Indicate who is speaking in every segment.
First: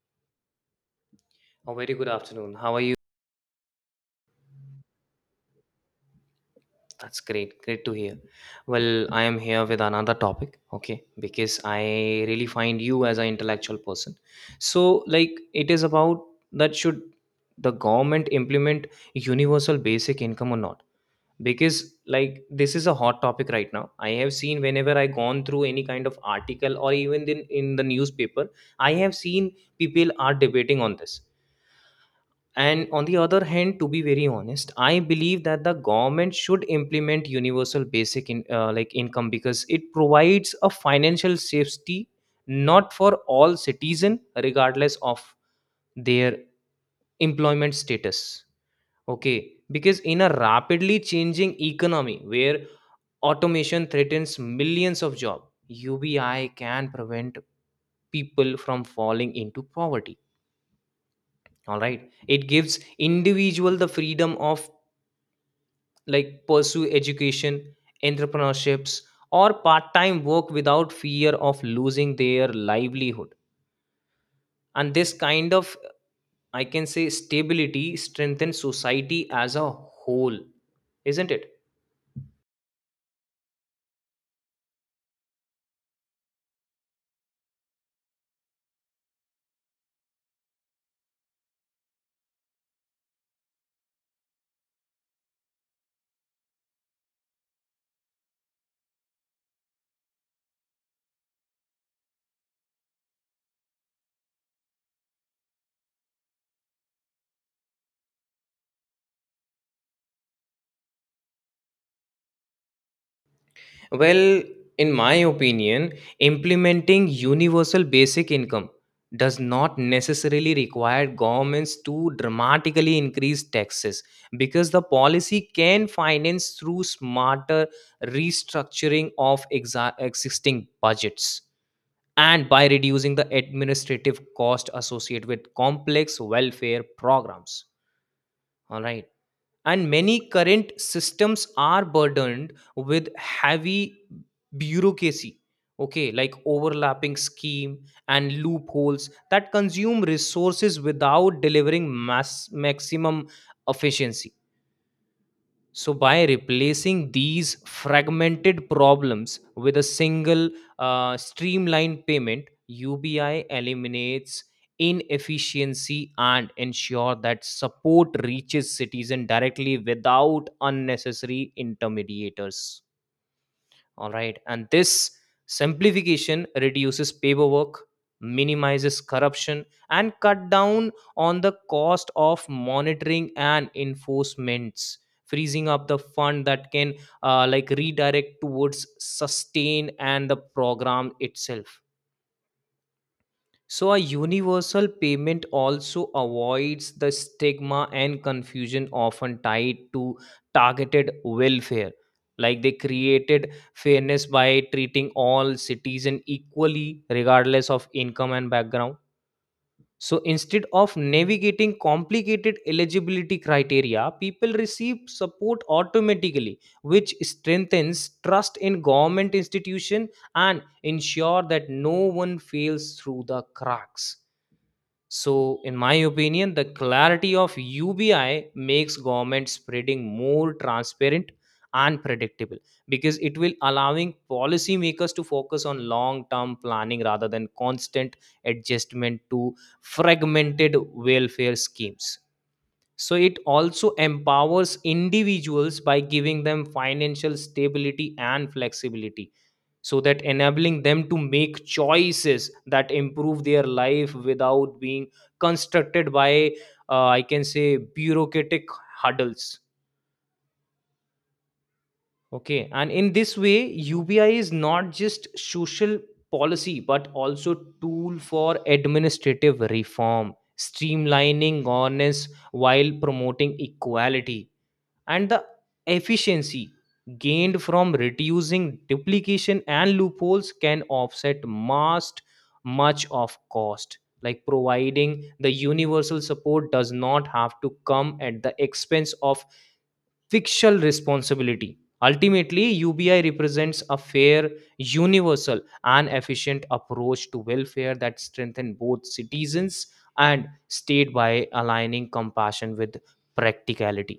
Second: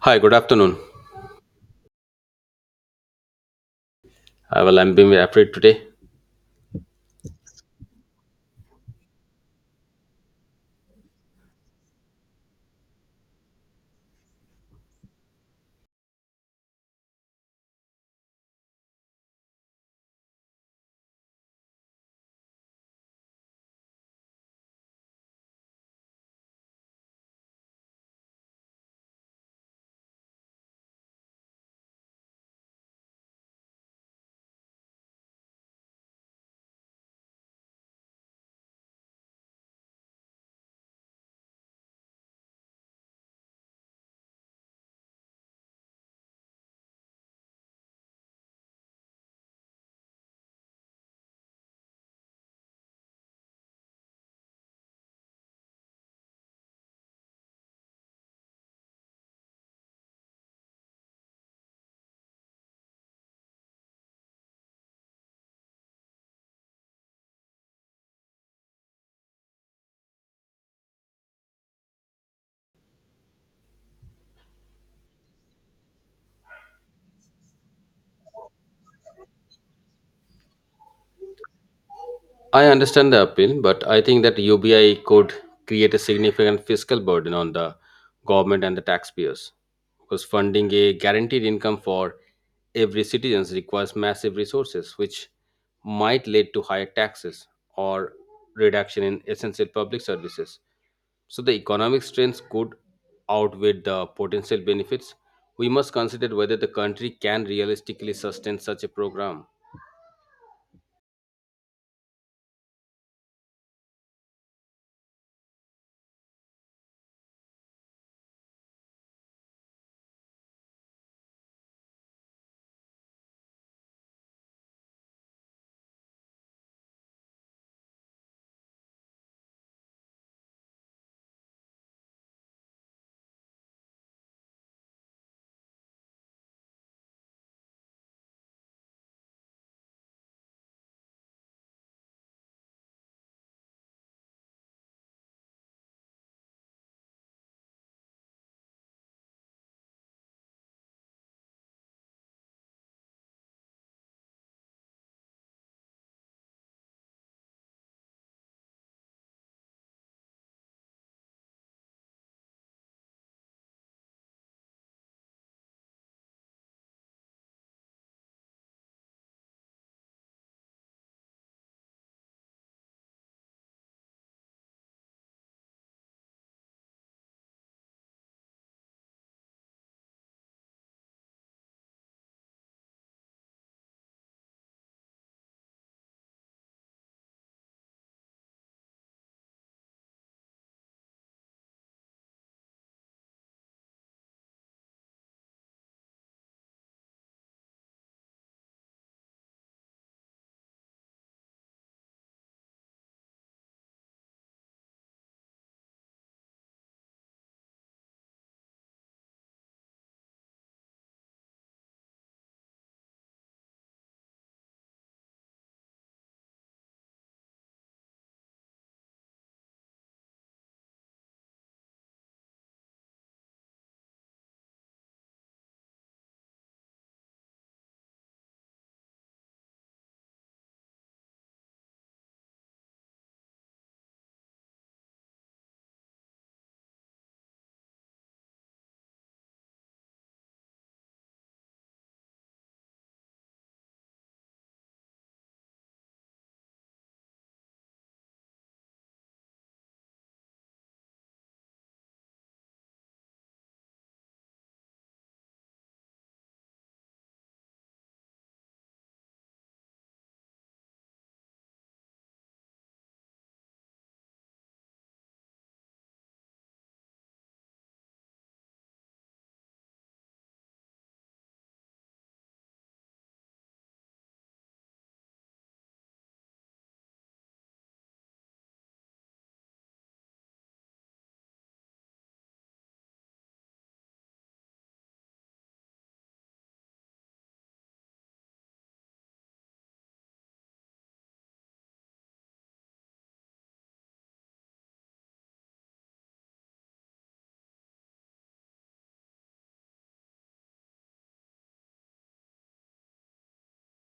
Speaker 1: Hi, good afternoon.
Speaker 2: A very good afternoon. How are you?
Speaker 1: Well, I'm being afraid today.
Speaker 2: That's great. Great to hear. Well, I am here with another topic, okay? Because I really find you as an intellectual person. So, like, it is about that should the government implement universal basic income or not? Because, like, this is a hot topic right now. I have seen whenever I gone through any kind of article or even in the newspaper, I have seen people are debating on this. And on the other hand, to be very honest, I believe that the government should implement universal basic in, like income because it provides a financial safety not for all citizen regardless of their employment status. Okay, because in a rapidly changing economy where automation threatens millions of job, UBI can prevent people from falling into poverty. All right, it gives individual the freedom of like pursue education, entrepreneurships, or part-time work without fear of losing their livelihood, and this kind of, I can say, stability strengthens society as a whole, isn't it?
Speaker 1: I understand the appeal, but I think that UBI could create a significant fiscal burden on the government and the taxpayers because funding a guaranteed income for every citizen requires massive resources, which might lead to higher taxes or reduction in essential public services. So the economic strains could outweigh the potential benefits. We must consider whether the country can realistically sustain such a program.
Speaker 2: Well, in my opinion, implementing universal basic income does not necessarily require governments to dramatically increase taxes because the policy can finance through smarter restructuring of existing budgets and by reducing the administrative cost associated with complex welfare programs. All right, and many current systems are burdened with heavy bureaucracy, okay, like overlapping scheme and loopholes that consume resources without delivering mass maximum efficiency. So, by replacing these fragmented problems with a single streamlined payment, UBI eliminates inefficiency and ensure that support reaches citizen directly without unnecessary intermediators. All right. And this simplification reduces paperwork, minimizes corruption, and cut down on the cost of monitoring and enforcements, freezing up the fund that can like redirect towards sustain and the program itself. So, a universal payment also avoids the stigma and confusion often tied to targeted welfare. Like they created fairness by treating all citizens equally, regardless of income and background. So, instead of navigating complicated eligibility criteria, people receive support automatically, which strengthens trust in government institution and ensure that no one fails through the cracks. So, in my opinion, the clarity of UBI makes government spreading more transparent and predictable because it will allowing policymakers to focus on long-term planning rather than constant adjustment to fragmented welfare schemes. So it also empowers individuals by giving them financial stability and flexibility so that enabling them to make choices that improve their life without being constructed by, I can say, bureaucratic hurdles. Okay, and in this way, UBI is not just social policy but also tool for administrative reform, streamlining governance while promoting equality. And the efficiency gained from reducing duplication and loopholes can offset most much of cost, like providing the universal support does not have to come at the expense of fictional responsibility. Ultimately, UBI represents a fair, universal, and efficient approach to welfare that strengthen both citizens and state by aligning compassion with practicality.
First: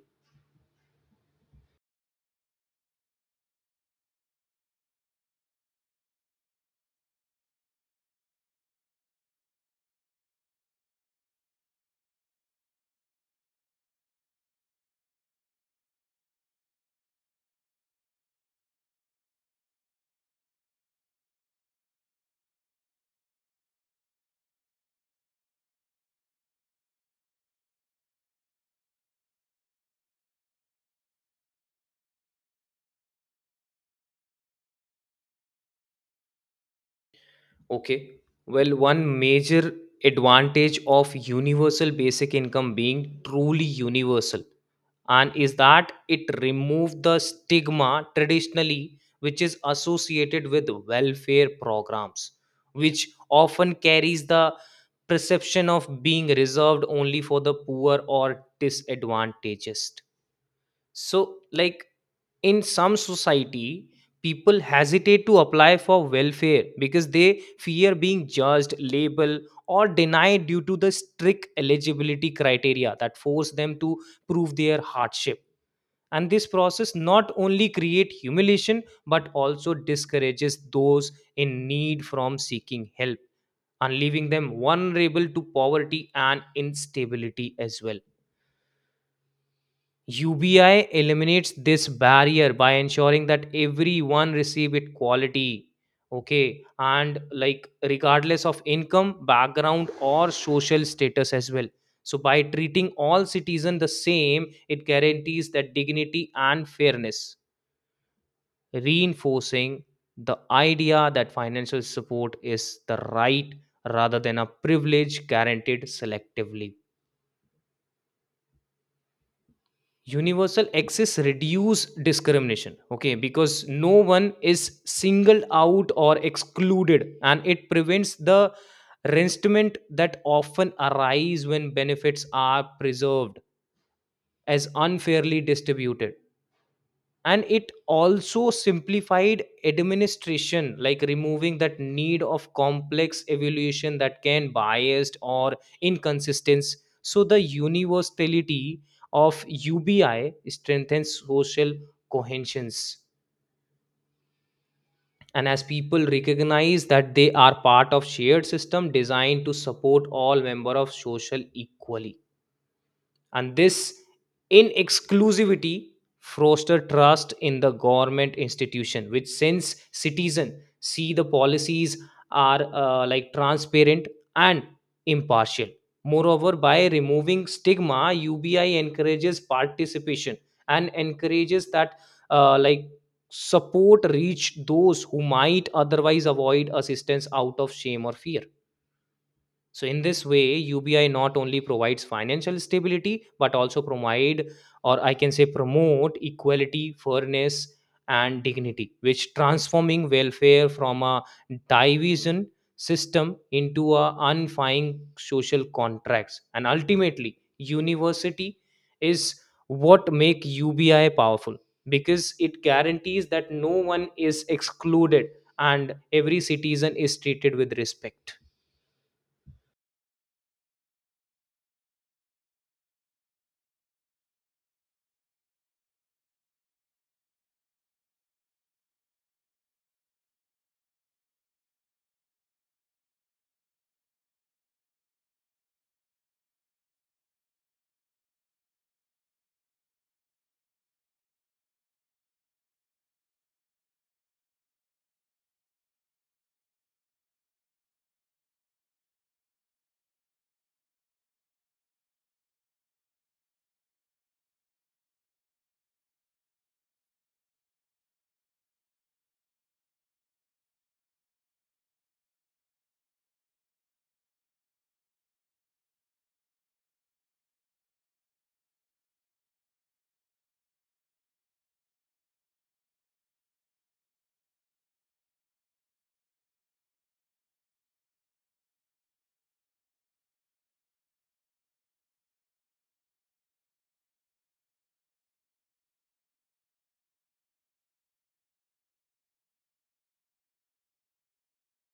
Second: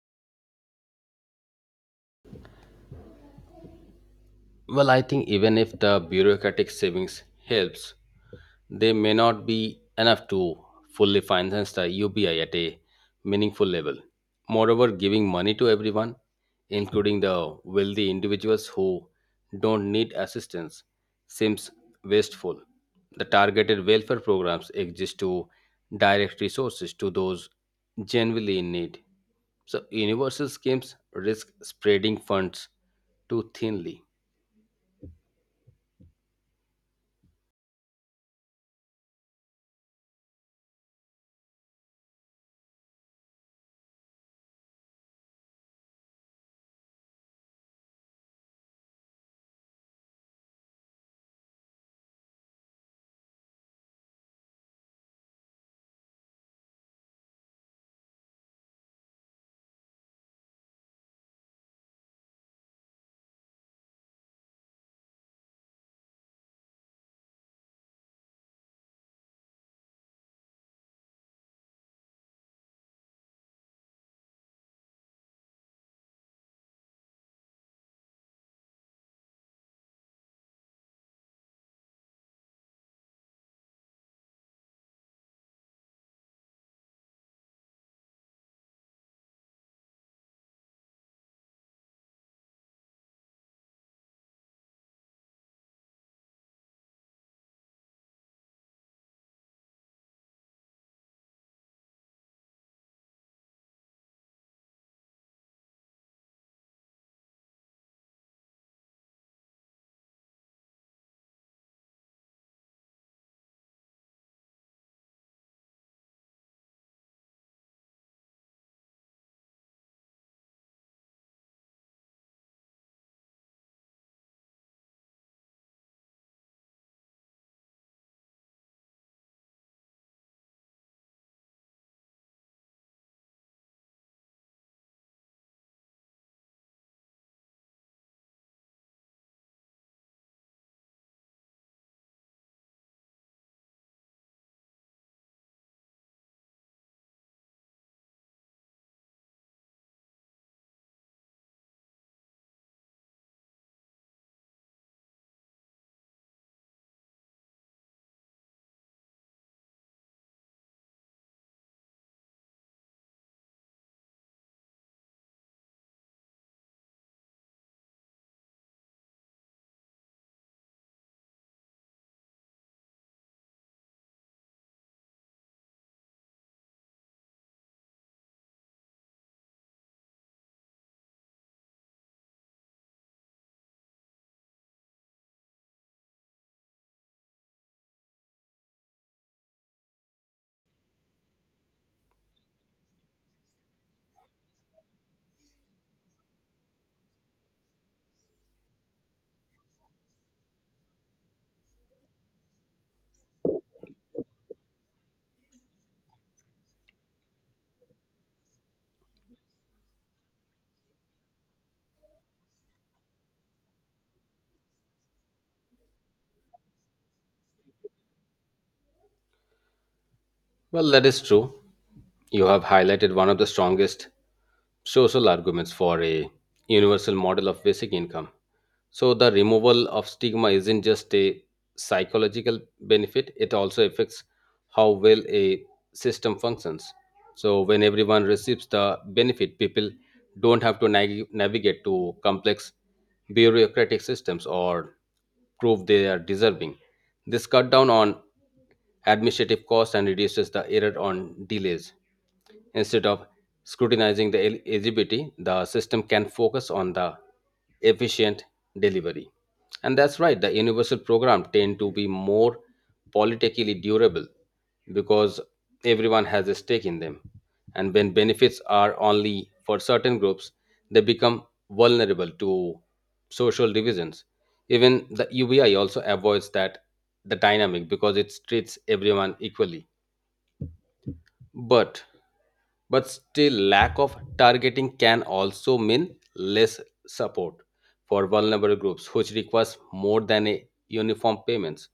Speaker 1: Well, I think even if the bureaucratic savings helps, they may not be enough to fully finance the UBI at a meaningful level. Moreover, giving money to everyone, including the wealthy individuals who don't need assistance, seems wasteful. The targeted welfare programs exist to direct resources to those genuinely in need. So, universal schemes risk spreading funds too thinly.
Speaker 2: Okay. Well, one major advantage of universal basic income being truly universal and is that it removed the stigma traditionally which is associated with welfare programs, which often carries the perception of being reserved only for the poor or disadvantaged. So, like, in some society, people hesitate to apply for welfare because they fear being judged, labeled, or denied due to the strict eligibility criteria that force them to prove their hardship. And this process not only create humiliation but also discourages those in need from seeking help and leaving them vulnerable to poverty and instability as well. UBI eliminates this barrier by ensuring that everyone receive it quality, okay, and like regardless of income background or social status as well. So by treating all citizens the same, it guarantees that dignity and fairness, reinforcing the idea that financial support is the right rather than a privilege guaranteed selectively. Universal access reduce discrimination, okay, because no one is singled out or excluded, and it prevents the resentment that often arise when benefits are preserved as unfairly distributed. And it also simplified administration, like removing that need of complex evaluation that can biased or inconsistent. So the universality of UBI strengthens social cohesions, and as people recognize that they are part of shared system designed to support all member of social equally. And this inexclusivity foster trust in the government institution, which since citizen see the policies are like transparent and impartial. Moreover, by removing stigma, UBI encourages participation and encourages that, like, support reach those who might otherwise avoid assistance out of shame or fear. So in this way, UBI not only provides financial stability but also provide, or I can say promote, equality, fairness, and dignity, which transforming welfare from a division system into a unifying social contracts. And ultimately, university is what make UBI powerful because it guarantees that no one is excluded and every citizen is treated with respect.
Speaker 1: Well, that is true. You have highlighted one of the strongest social arguments for a universal model of basic income. So the removal of stigma isn't just a psychological benefit, it also affects how well a system functions. So when everyone receives the benefit, people don't have to navigate to complex bureaucratic systems or prove they are deserving. This cut down on administrative costs and reduces the error on delays. Instead of scrutinizing the eligibility, the system can focus on the efficient delivery. And that's right, the universal program tend to be more politically durable because everyone has a stake in them. And when benefits are only for certain groups, they become vulnerable to social divisions. Even the UBI also avoids that the dynamic because it treats everyone equally. But but still, lack of targeting can also mean less support for vulnerable groups, which requires more than a uniform payments.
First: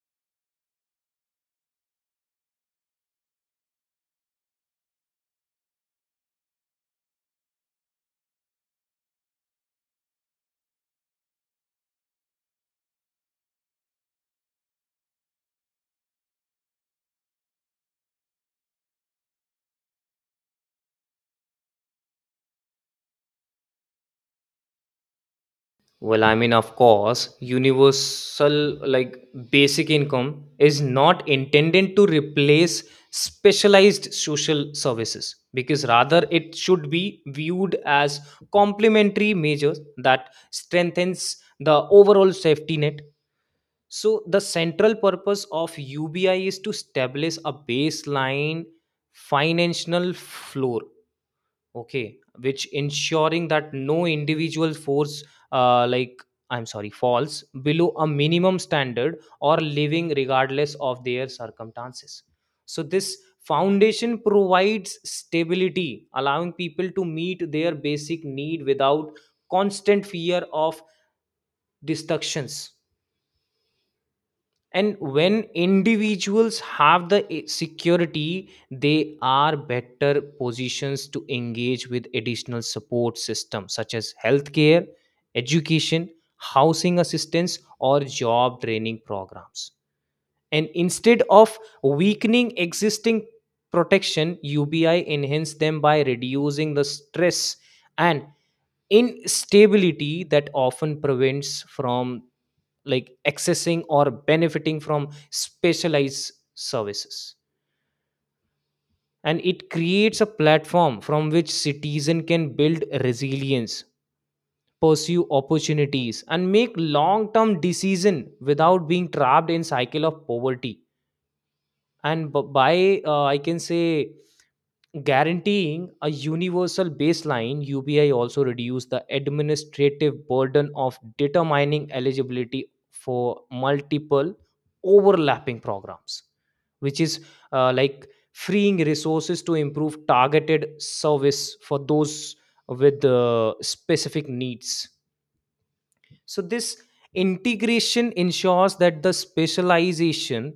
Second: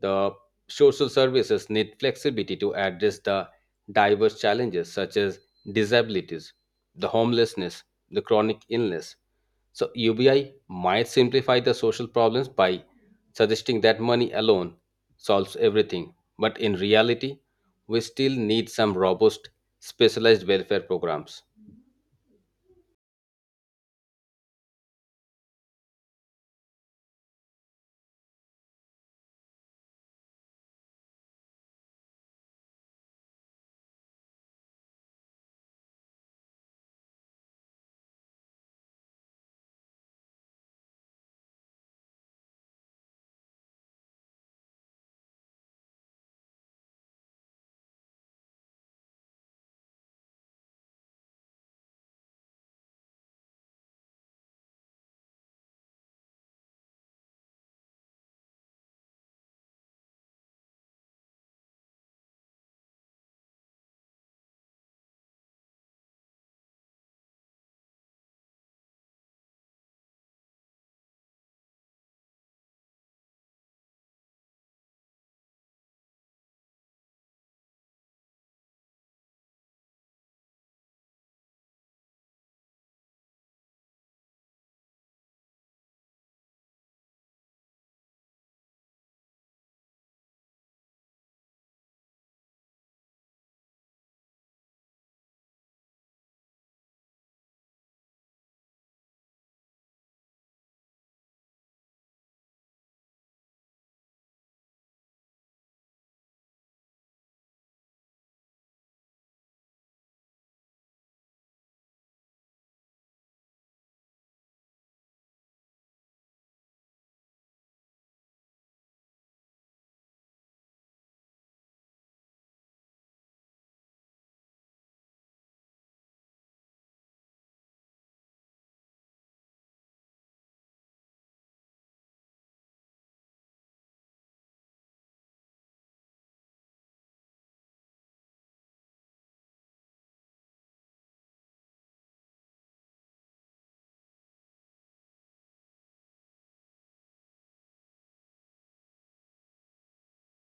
Speaker 1: The social services need flexibility to address the diverse challenges such as disabilities, the homelessness, the chronic illness. So UBI might simplify the social problems by suggesting that money alone solves everything. But in reality, we still need some robust specialized welfare programs.
Speaker 2: Well, I mean, of course, universal, like, basic income, is not intended to replace specialized social services because rather it should be viewed as complementary measures that strengthens the overall safety net. So, the central purpose of UBI is to establish a baseline financial floor. Okay, which ensuring that no individual force, uh, like falls below a minimum standard or living regardless of their circumstances. So this foundation provides stability, allowing people to meet their basic need without constant fear of destructions. And when individuals have the security, they are better positions to engage with additional support systems such as healthcare, education, housing assistance, or job training programs. And instead of weakening existing protection, UBI enhance them by reducing the stress and instability that often prevents from like accessing or benefiting from specialized services. And it creates a platform from which citizen can build resilience, pursue opportunities, and make long term decision without being trapped in cycle of poverty. And b- by I can say, guaranteeing a universal baseline, UBI also reduced the administrative burden of determining eligibility for multiple overlapping programs, which is, like, freeing resources to improve targeted service for those with specific needs. So, this integration ensures that the specialization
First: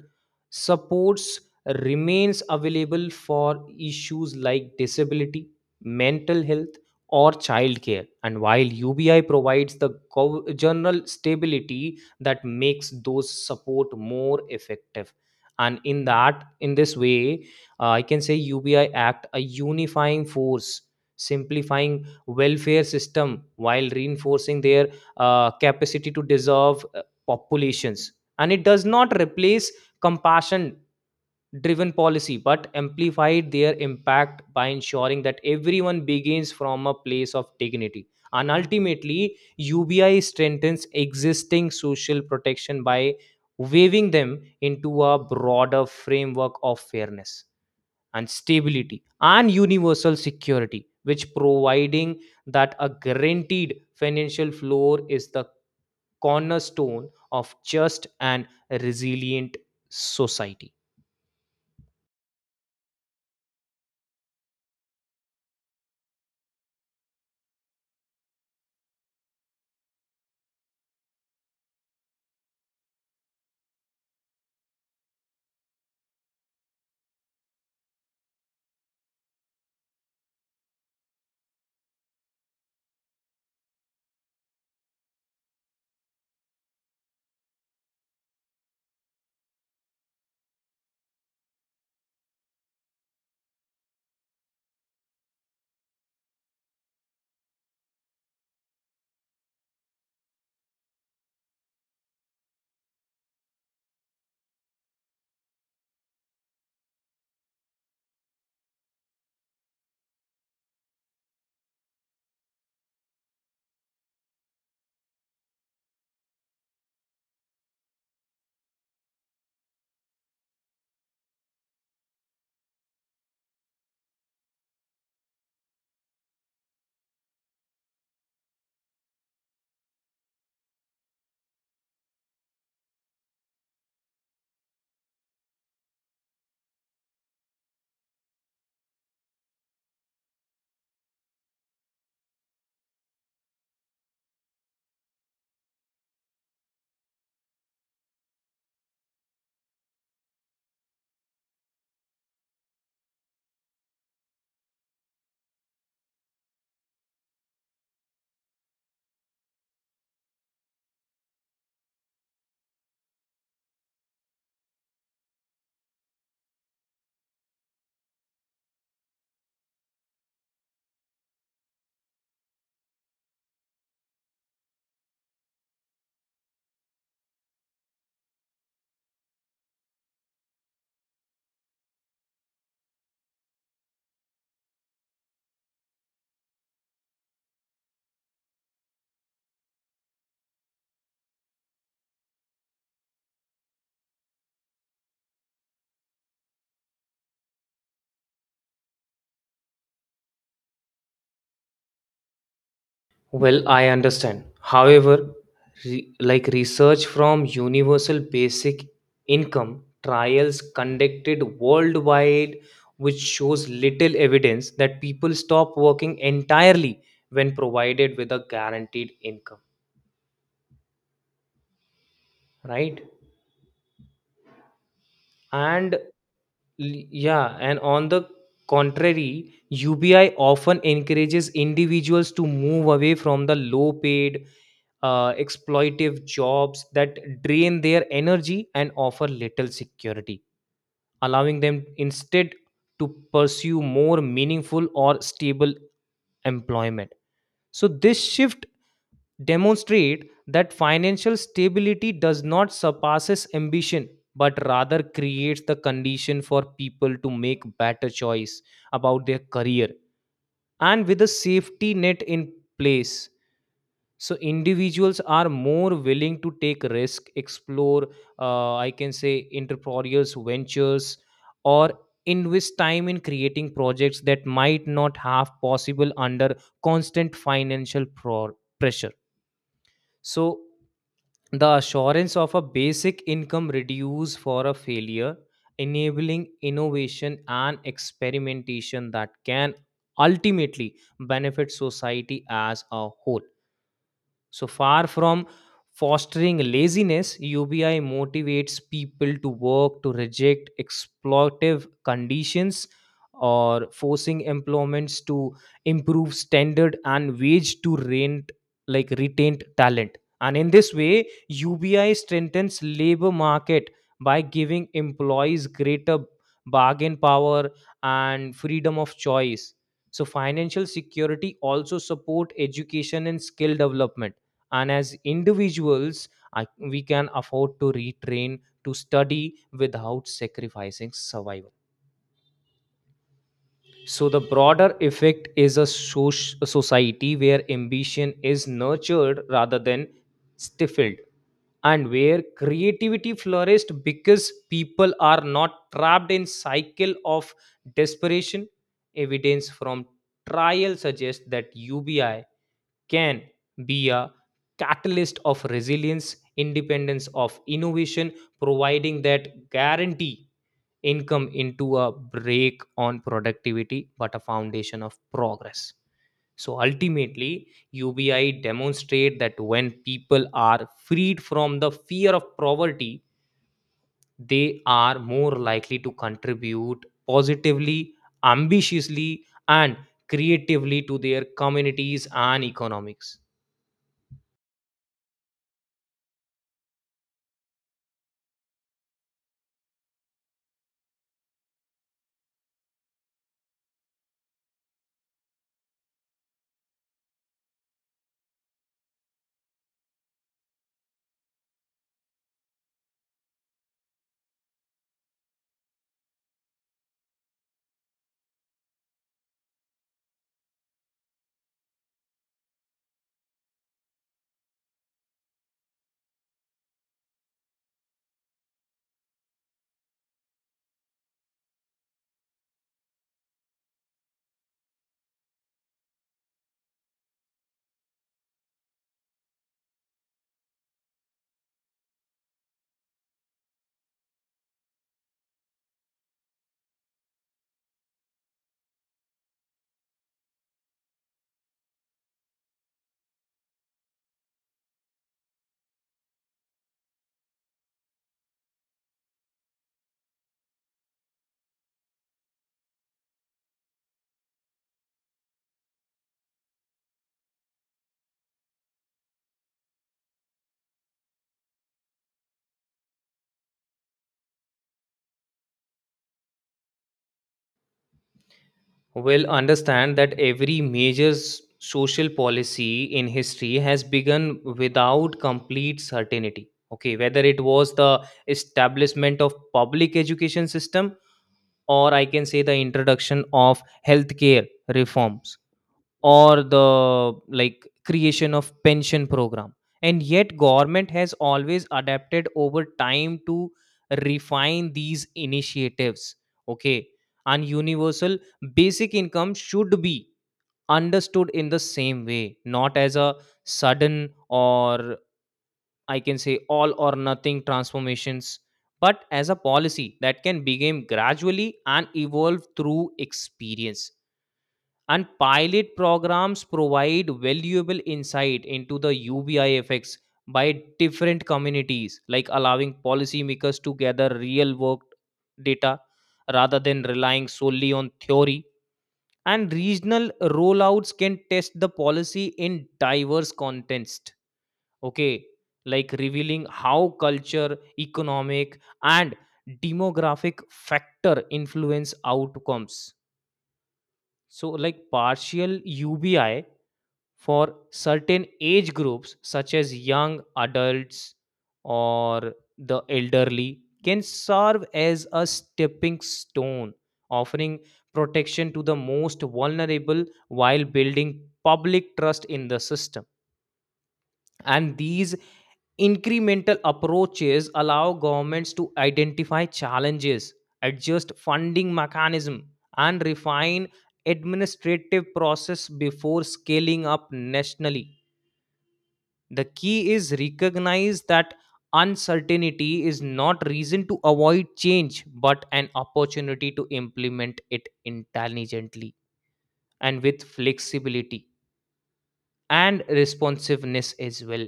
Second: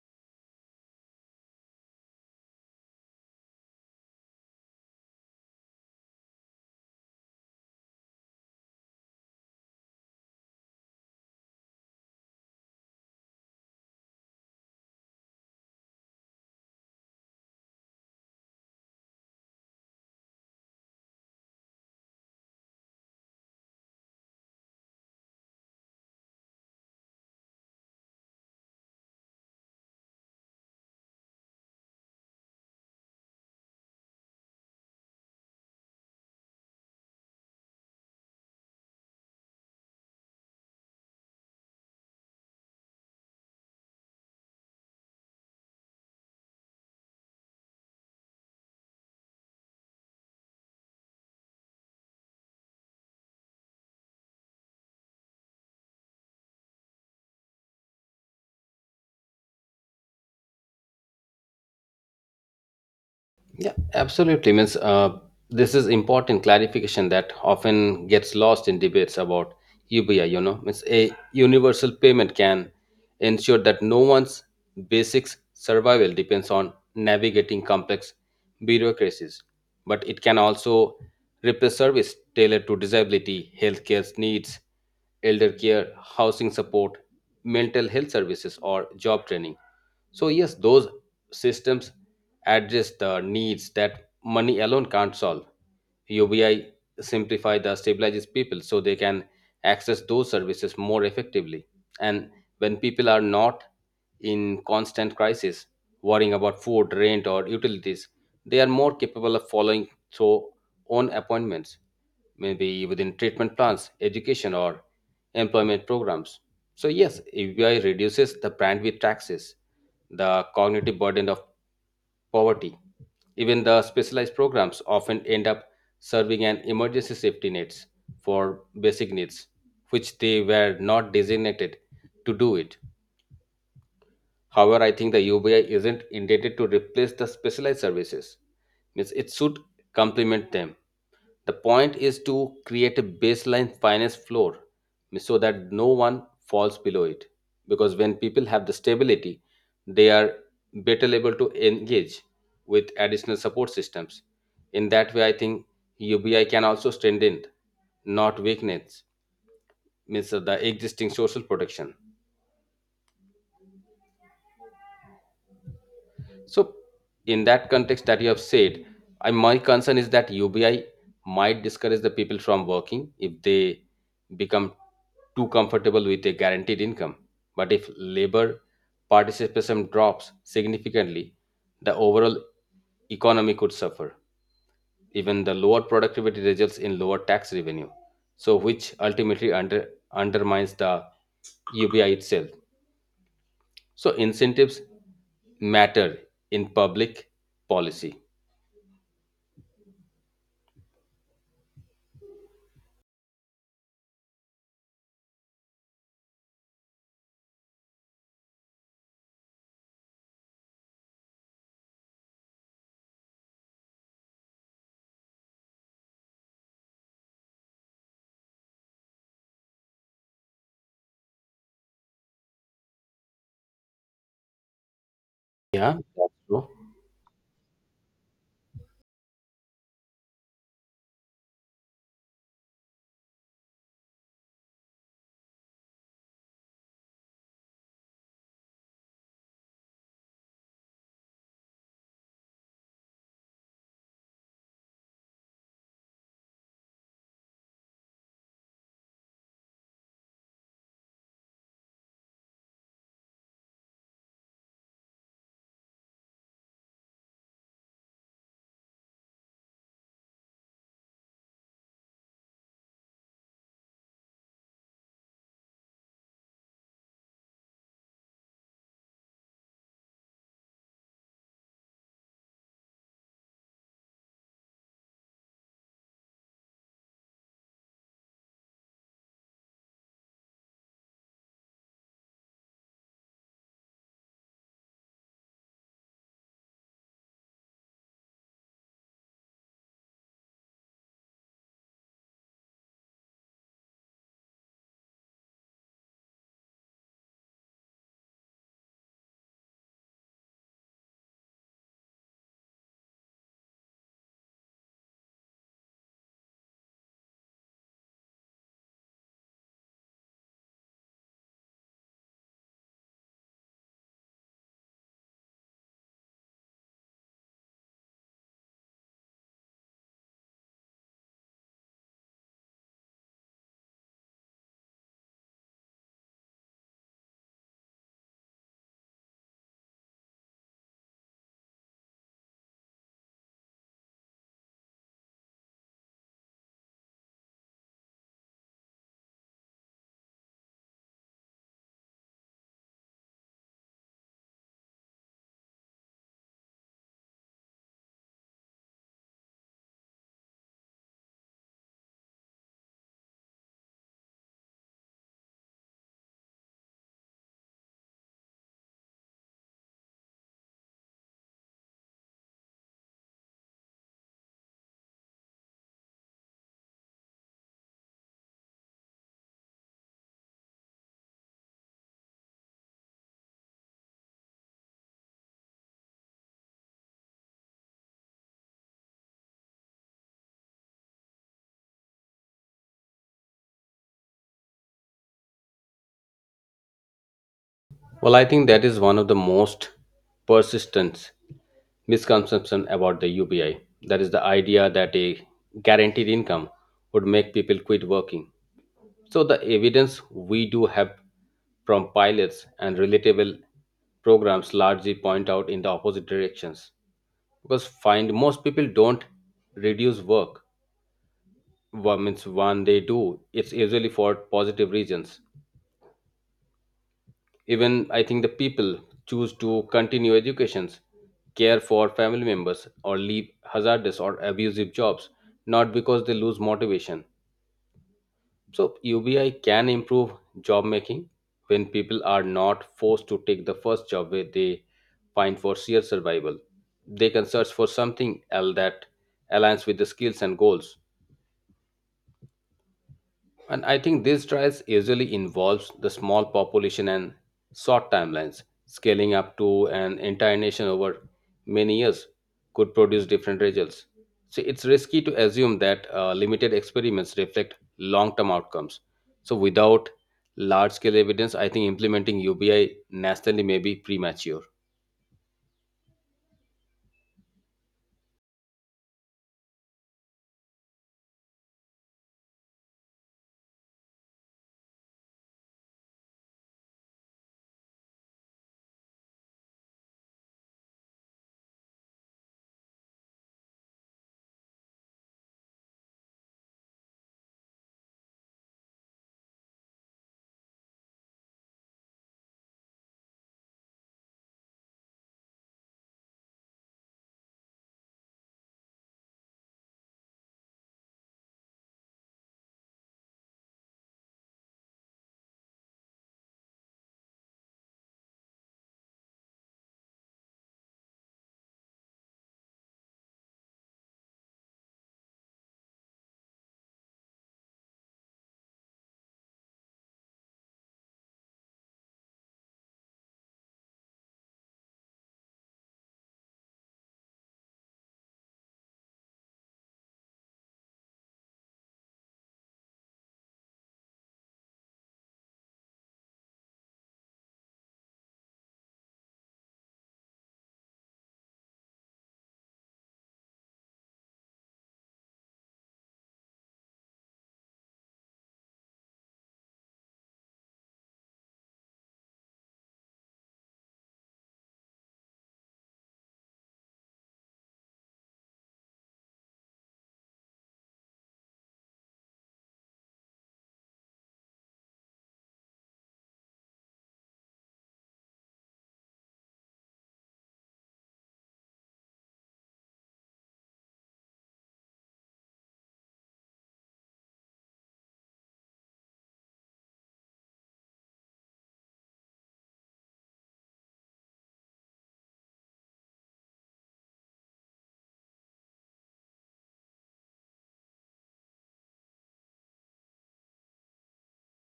Speaker 2: supports remains available for issues like disability, mental health, or childcare. And while UBI provides the general stability that makes those support more effective. And in this way, I can say, UBI act a unifying force, simplifying welfare system while reinforcing their capacity to dissolve populations. And it does not replace compassion driven policy but amplified their impact by ensuring that everyone begins from a place of dignity. And ultimately, UBI strengthens existing social protection by weaving them into a broader framework of fairness and stability and universal security, which providing that a guaranteed financial floor is the cornerstone of just and resilient society.
Speaker 1: Yeah, absolutely. Means this is important clarification that often gets lost in debates about UBI. You know, means a universal payment can ensure that no one's basics survival depends on navigating complex bureaucracies, but it can also replace service tailored to disability, healthcare needs, elder care, housing support, mental health services, or job training. So, yes, those systems address the needs that money alone can't solve. UBI simplify the stabilizes people so they can access those services more effectively. And when people are not in constant crisis, worrying about food, rent, or utilities, they are more capable of following through on appointments, maybe within treatment plans, education, or employment programs. So, yes, UBI reduces the bandwidth taxes the cognitive burden of poverty. Even the specialized programs often end up serving an emergency safety nets for basic needs, which they were not designated to do it. However, I think the UBI isn't intended to replace the specialized services. Means it should complement them. The point is to create a baseline finance floor means so that no one falls below it. Because when people have the stability, they are better able to engage with additional support systems. In that way, I think UBI can also strengthen, not weaken, means the existing social protection. So, in that context that you have said, my concern is that UBI might discourage the people from working if they become too comfortable with a guaranteed income. But if labor participation drops significantly, the overall economy could suffer. Even the lower productivity results in lower tax revenue, so which ultimately undermines the UBI itself. So incentives matter in public policy.
Speaker 2: Well, I understand. However, like research from Universal Basic Income trials conducted worldwide, which shows little evidence that people stop working entirely when provided with a guaranteed income, right?
Speaker 1: Yeah,
Speaker 2: and
Speaker 1: that's true.
Speaker 2: l- yeah, and on the contrary, UBI often encourages individuals to move away from the low paid exploitive jobs that drain their energy and offer little security, allowing them instead to pursue more meaningful or stable employment. So this shift demonstrate that financial stability does not surpasses ambition but rather creates the condition for people to make better choice about their career. And with a safety net in place, so individuals are more willing to take risk, explore, I can say, entrepreneurial ventures, or invest time in creating projects that might not have possible under constant financial pressure. So the assurance of a basic income reduce for a failure, enabling innovation and experimentation that can ultimately benefit society as a whole. So far from fostering laziness, UBI motivates people to work to reject exploitative conditions or forcing employments to improve standard and wage to rent, like retained talent. And in this way, UBI strengthens labor market by giving employees greater bargain power and freedom of choice. So financial security also support education and skill development, and as individuals we can afford to retrain to study without sacrificing survival. So the broader effect is a a society where ambition is nurtured rather than stifled and where creativity flourished because people are not trapped in cycle of desperation. Evidence from trial suggests that UBI can be a catalyst of resilience, independence, of innovation, providing that guarantee income into a break on productivity but a foundation of progress. So ultimately, UBI demonstrate that when people are freed from the fear of poverty, they are more likely to contribute positively, ambitiously, and creatively to their communities and economics.
Speaker 1: Well, I think that is one of the most persistent misconception about the UBI. That is the idea that a guaranteed income would make people quit working. So the evidence we do have from pilots and relatable programs largely point out in the opposite directions. Because find most people don't reduce work. Well, means when they do, it's usually for positive reasons. Even I think the people choose to continue educations, care for family members, or leave hazardous or abusive jobs, not because they lose motivation. So UBI can improve job making when people are not forced to take the first job where they find for sheer survival. They can search for something else that aligns with the skills and goals. And I think these trials usually involves the small population and short timelines. Scaling up to an entire nation over many years could produce different results. So it's risky to assume that limited experiments reflect long-term outcomes. So without large-scale evidence, I think implementing UBI nationally may be premature.
Speaker 2: Well, understand that every major social policy in history has begun without complete certainty. Okay, whether it was the establishment of public education system, or I can say the introduction of healthcare reforms, or the like creation of pension program. And yet government has always adapted over time to refine these initiatives, okay, and universal basic income should be understood in the same way, not as a sudden or I can say all or nothing transformations, but as a policy that can begin gradually and evolve through experience. And pilot programs provide valuable insight into the UBI effects by different communities, like allowing policymakers to gather real world data rather than relying solely on theory. And regional rollouts can test the policy in diverse context, okay, like revealing how culture, economic, and demographic factor influence outcomes. So, like partial UBI for certain age groups, such as young adults or the elderly, can serve as a stepping stone, offering protection to the most vulnerable while building public trust in the system. And these incremental approaches allow governments to identify challenges, adjust funding mechanism, and refine administrative process before scaling up nationally. The key is recognize that uncertainty is not reason to avoid change, but an opportunity to implement it intelligently and with flexibility and responsiveness as well.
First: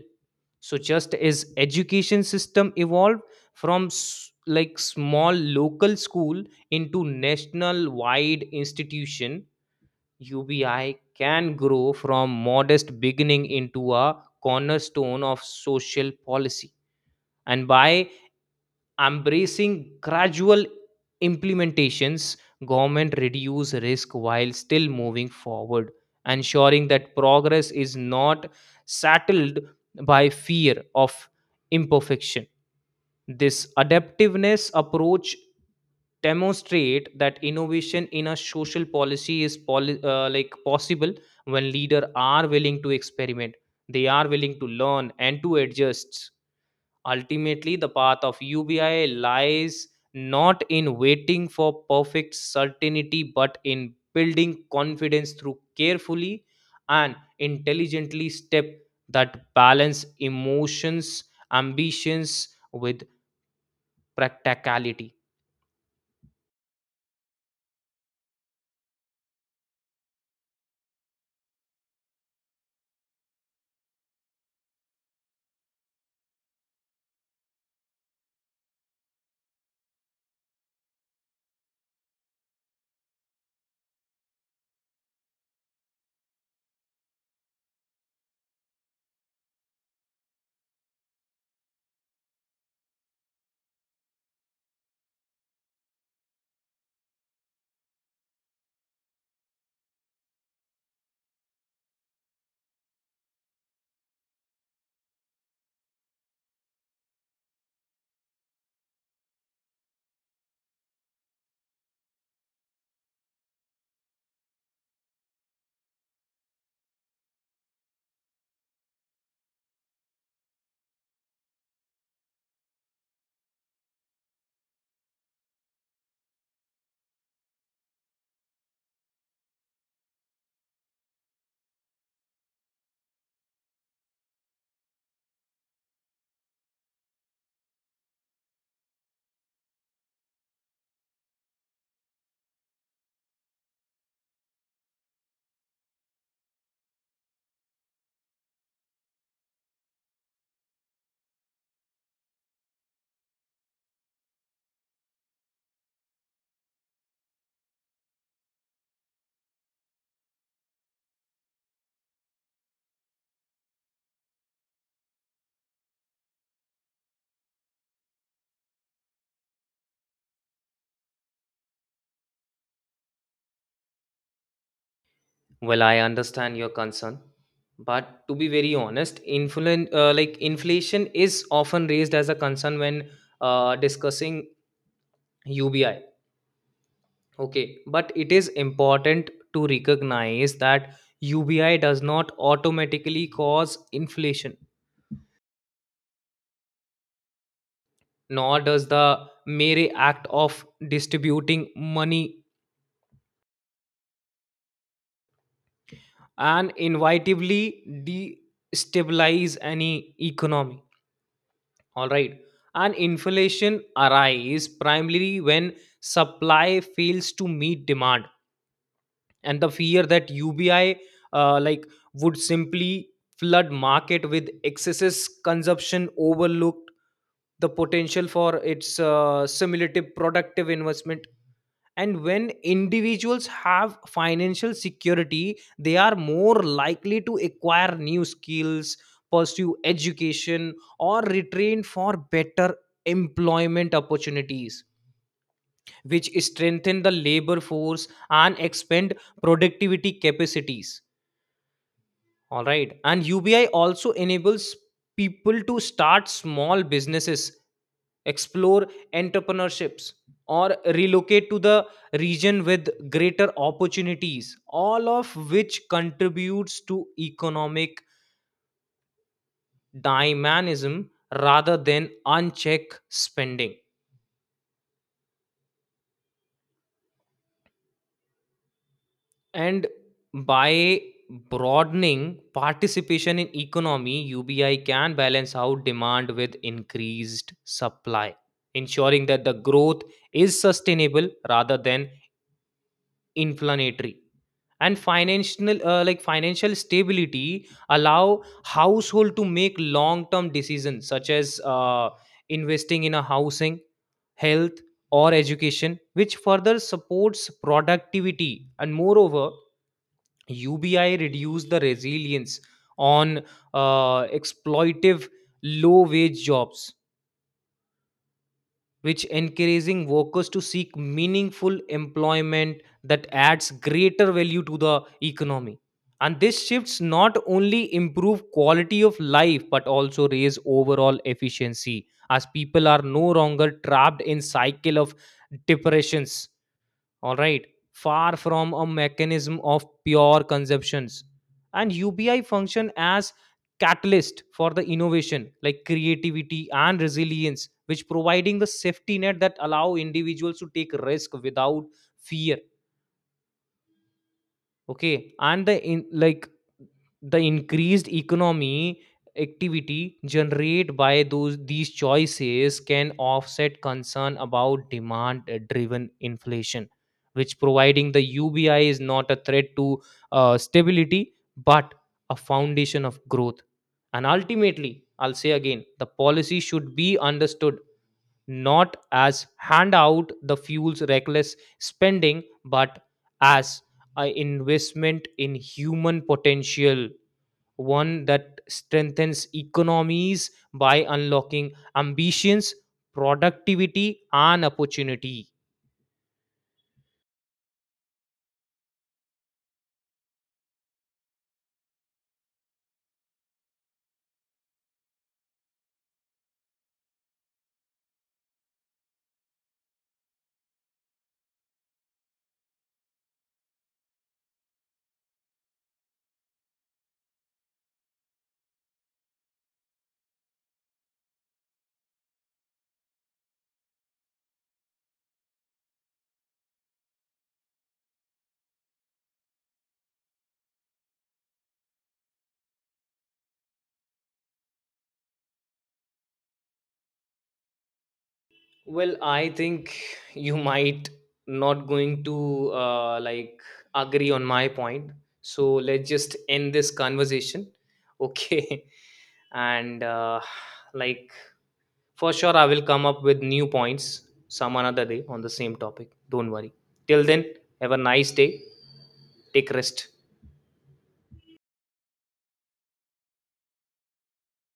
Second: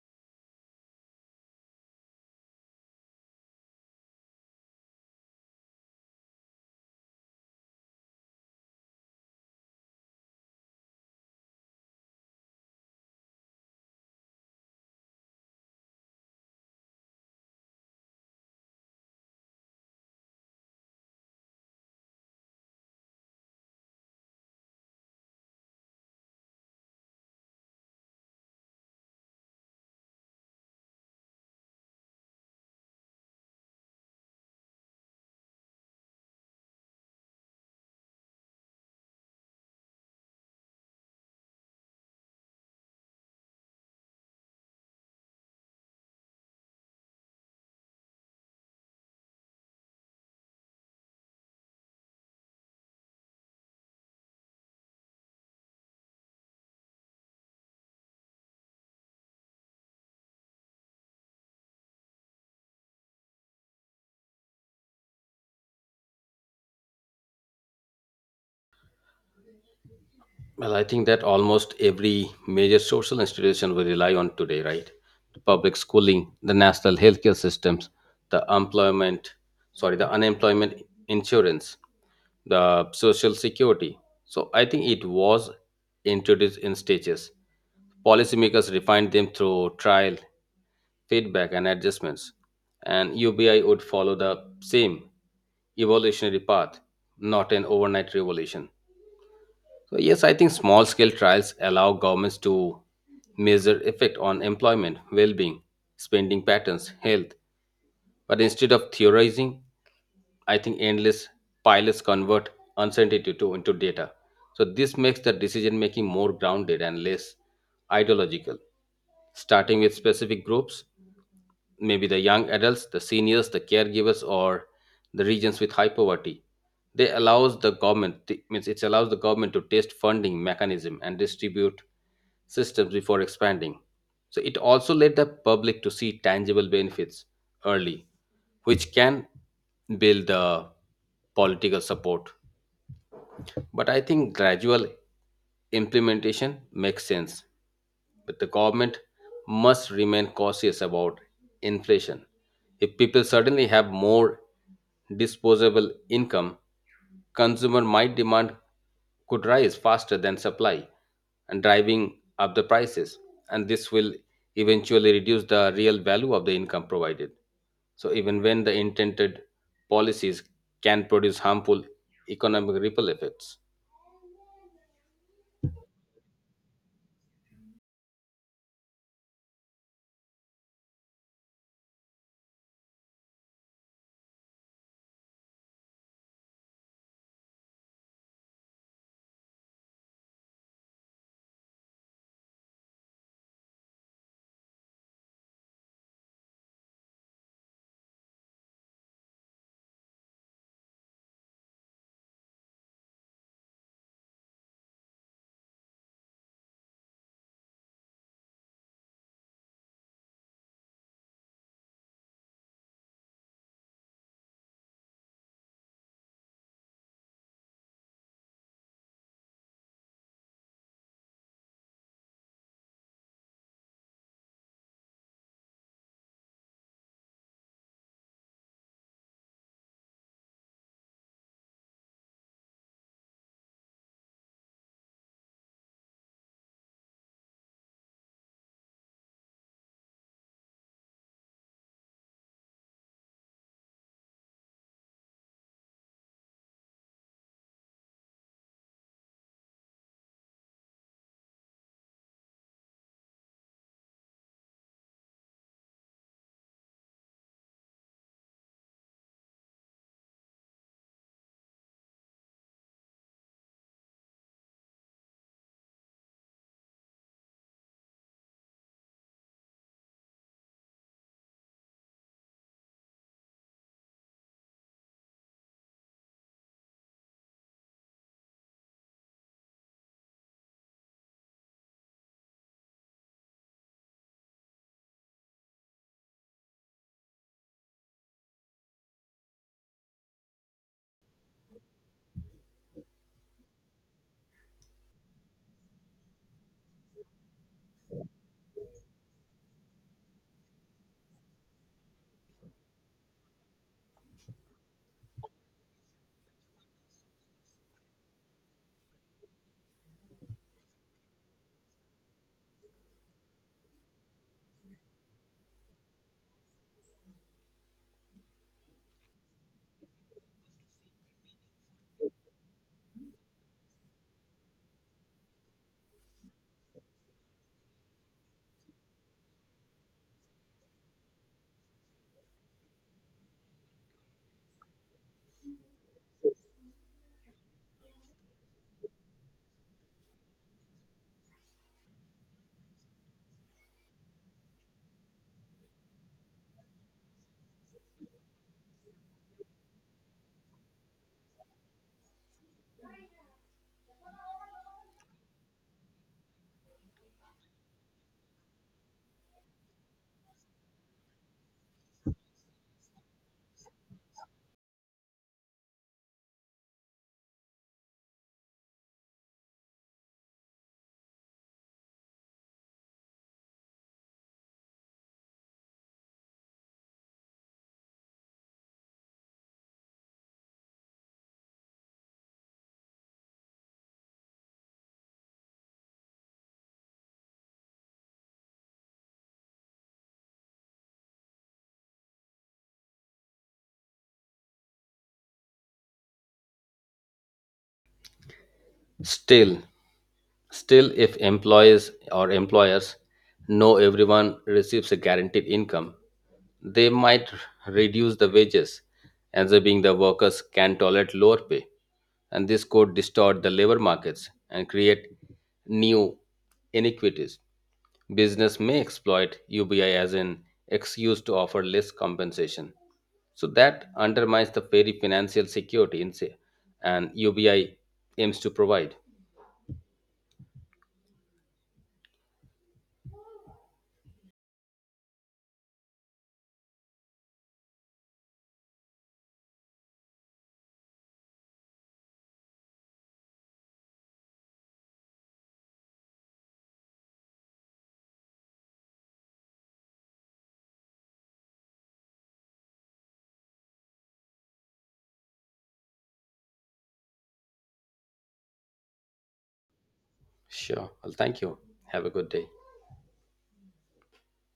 Speaker 2: So just as education system evolved from like small local school into national wide institution, ubi can grow from modest beginning into a cornerstone of social policy. And by embracing gradual implementations, government reduce risk while still moving forward, ensuring that progress is not saddled by fear of imperfection. This adaptiveness approach demonstrate that innovation in a social policy is like possible when leaders are willing to experiment, they are willing to learn and to adjust. Ultimately, the path of UBI lies not in waiting for perfect certainty, but in building confidence through carefully and intelligently step that balance emotions, ambitions with practicality.
Speaker 1: Well, I think that almost every major social institution we rely on today, right? The public schooling, the national healthcare systems, the employment, the unemployment insurance, the social security. So I think it was introduced in stages. Policymakers refined them through trial, feedback, and adjustments. And UBI would follow the same evolutionary path, not an overnight revolution. So yes, I think small scale trials allow governments to measure effect on employment, well-being, spending patterns, health. But instead of theorizing, I think endless pilots convert uncertainty to into data. So this makes the decision making more grounded and less ideological, starting with specific groups maybe the young adults, the seniors, the caregivers, or the regions with high poverty. They allows the government th- means It allows the government to test funding mechanism and distribute systems before expanding. So it also led the public to see tangible benefits early, which can build the political support. But I think gradual implementation makes sense. But the government must remain cautious about inflation. If people suddenly have more disposable income, consumer might demand could rise faster than supply and driving up the prices and this will eventually reduce the real value of the income provided so even when the intended policies can produce harmful economic ripple effects.
Speaker 2: Well, I understand your concern, but to be very honest, like inflation is often raised as a concern when discussing UBI. Okay, but it is important to recognize that UBI does not automatically cause inflation, nor does the mere act of distributing money and inevitably destabilize any economy. All right, and inflation arises primarily when supply fails to meet demand, and the fear that UBI like would simply flood market with excesses consumption overlooked the potential for its simulative productive investment. And when individuals have financial security, they are more likely to acquire new skills, pursue education, or retrain for better employment opportunities, which strengthen the labor force and expand productivity capacities. All right, and ubi also enables people to start small businesses, explore entrepreneurships, or relocate to the region with greater opportunities, all of which contributes to economic dynamism rather than unchecked spending. And by broadening participation in economy, UBI can balance out demand with increased supply, ensuring that the growth is sustainable rather than inflationary. And financial, like financial stability, allow household to make long-term decisions, such as investing in a housing, health, or education, which further supports productivity. And moreover, UBI reduced the resilience on exploitive low wage jobs, which encouraging workers to seek meaningful employment that adds greater value to the economy. And this shifts not only improve quality of life but also raise overall efficiency, as people are no longer trapped in cycle of depressions. All right, far from a mechanism of pure consumptions, and ubi function as catalyst for the innovation like creativity and resilience, which providing the safety net that allow individuals to take risk without fear. Okay, and the in like the increased economy activity generated by those these choices can offset concern about demand driven inflation, which providing the ubi is not a threat to stability but a foundation of growth. And ultimately, I'll say again, the policy should be understood not as hand out the fuel's reckless spending, but as a investment in human potential, one that strengthens economies by unlocking ambitions, productivity, and opportunity.
Speaker 1: Still, still, if employees or employers know everyone receives a guaranteed income, they might reduce the wages, assuming the workers can tolerate lower pay. And this could distort the labor markets and create new inequities. Business may exploit UBI as an excuse to offer less compensation. So that undermines the very financial security in say, and UBI aims to provide.
Speaker 2: Well, I think you might not going to like agree on my point, so let's just end this conversation, okay. And like for sure, I will come up with new points some another day on the same topic. Don't worry. Till then, have a nice day. Take rest.
Speaker 1: Sure. Well, thank you. Have a good day.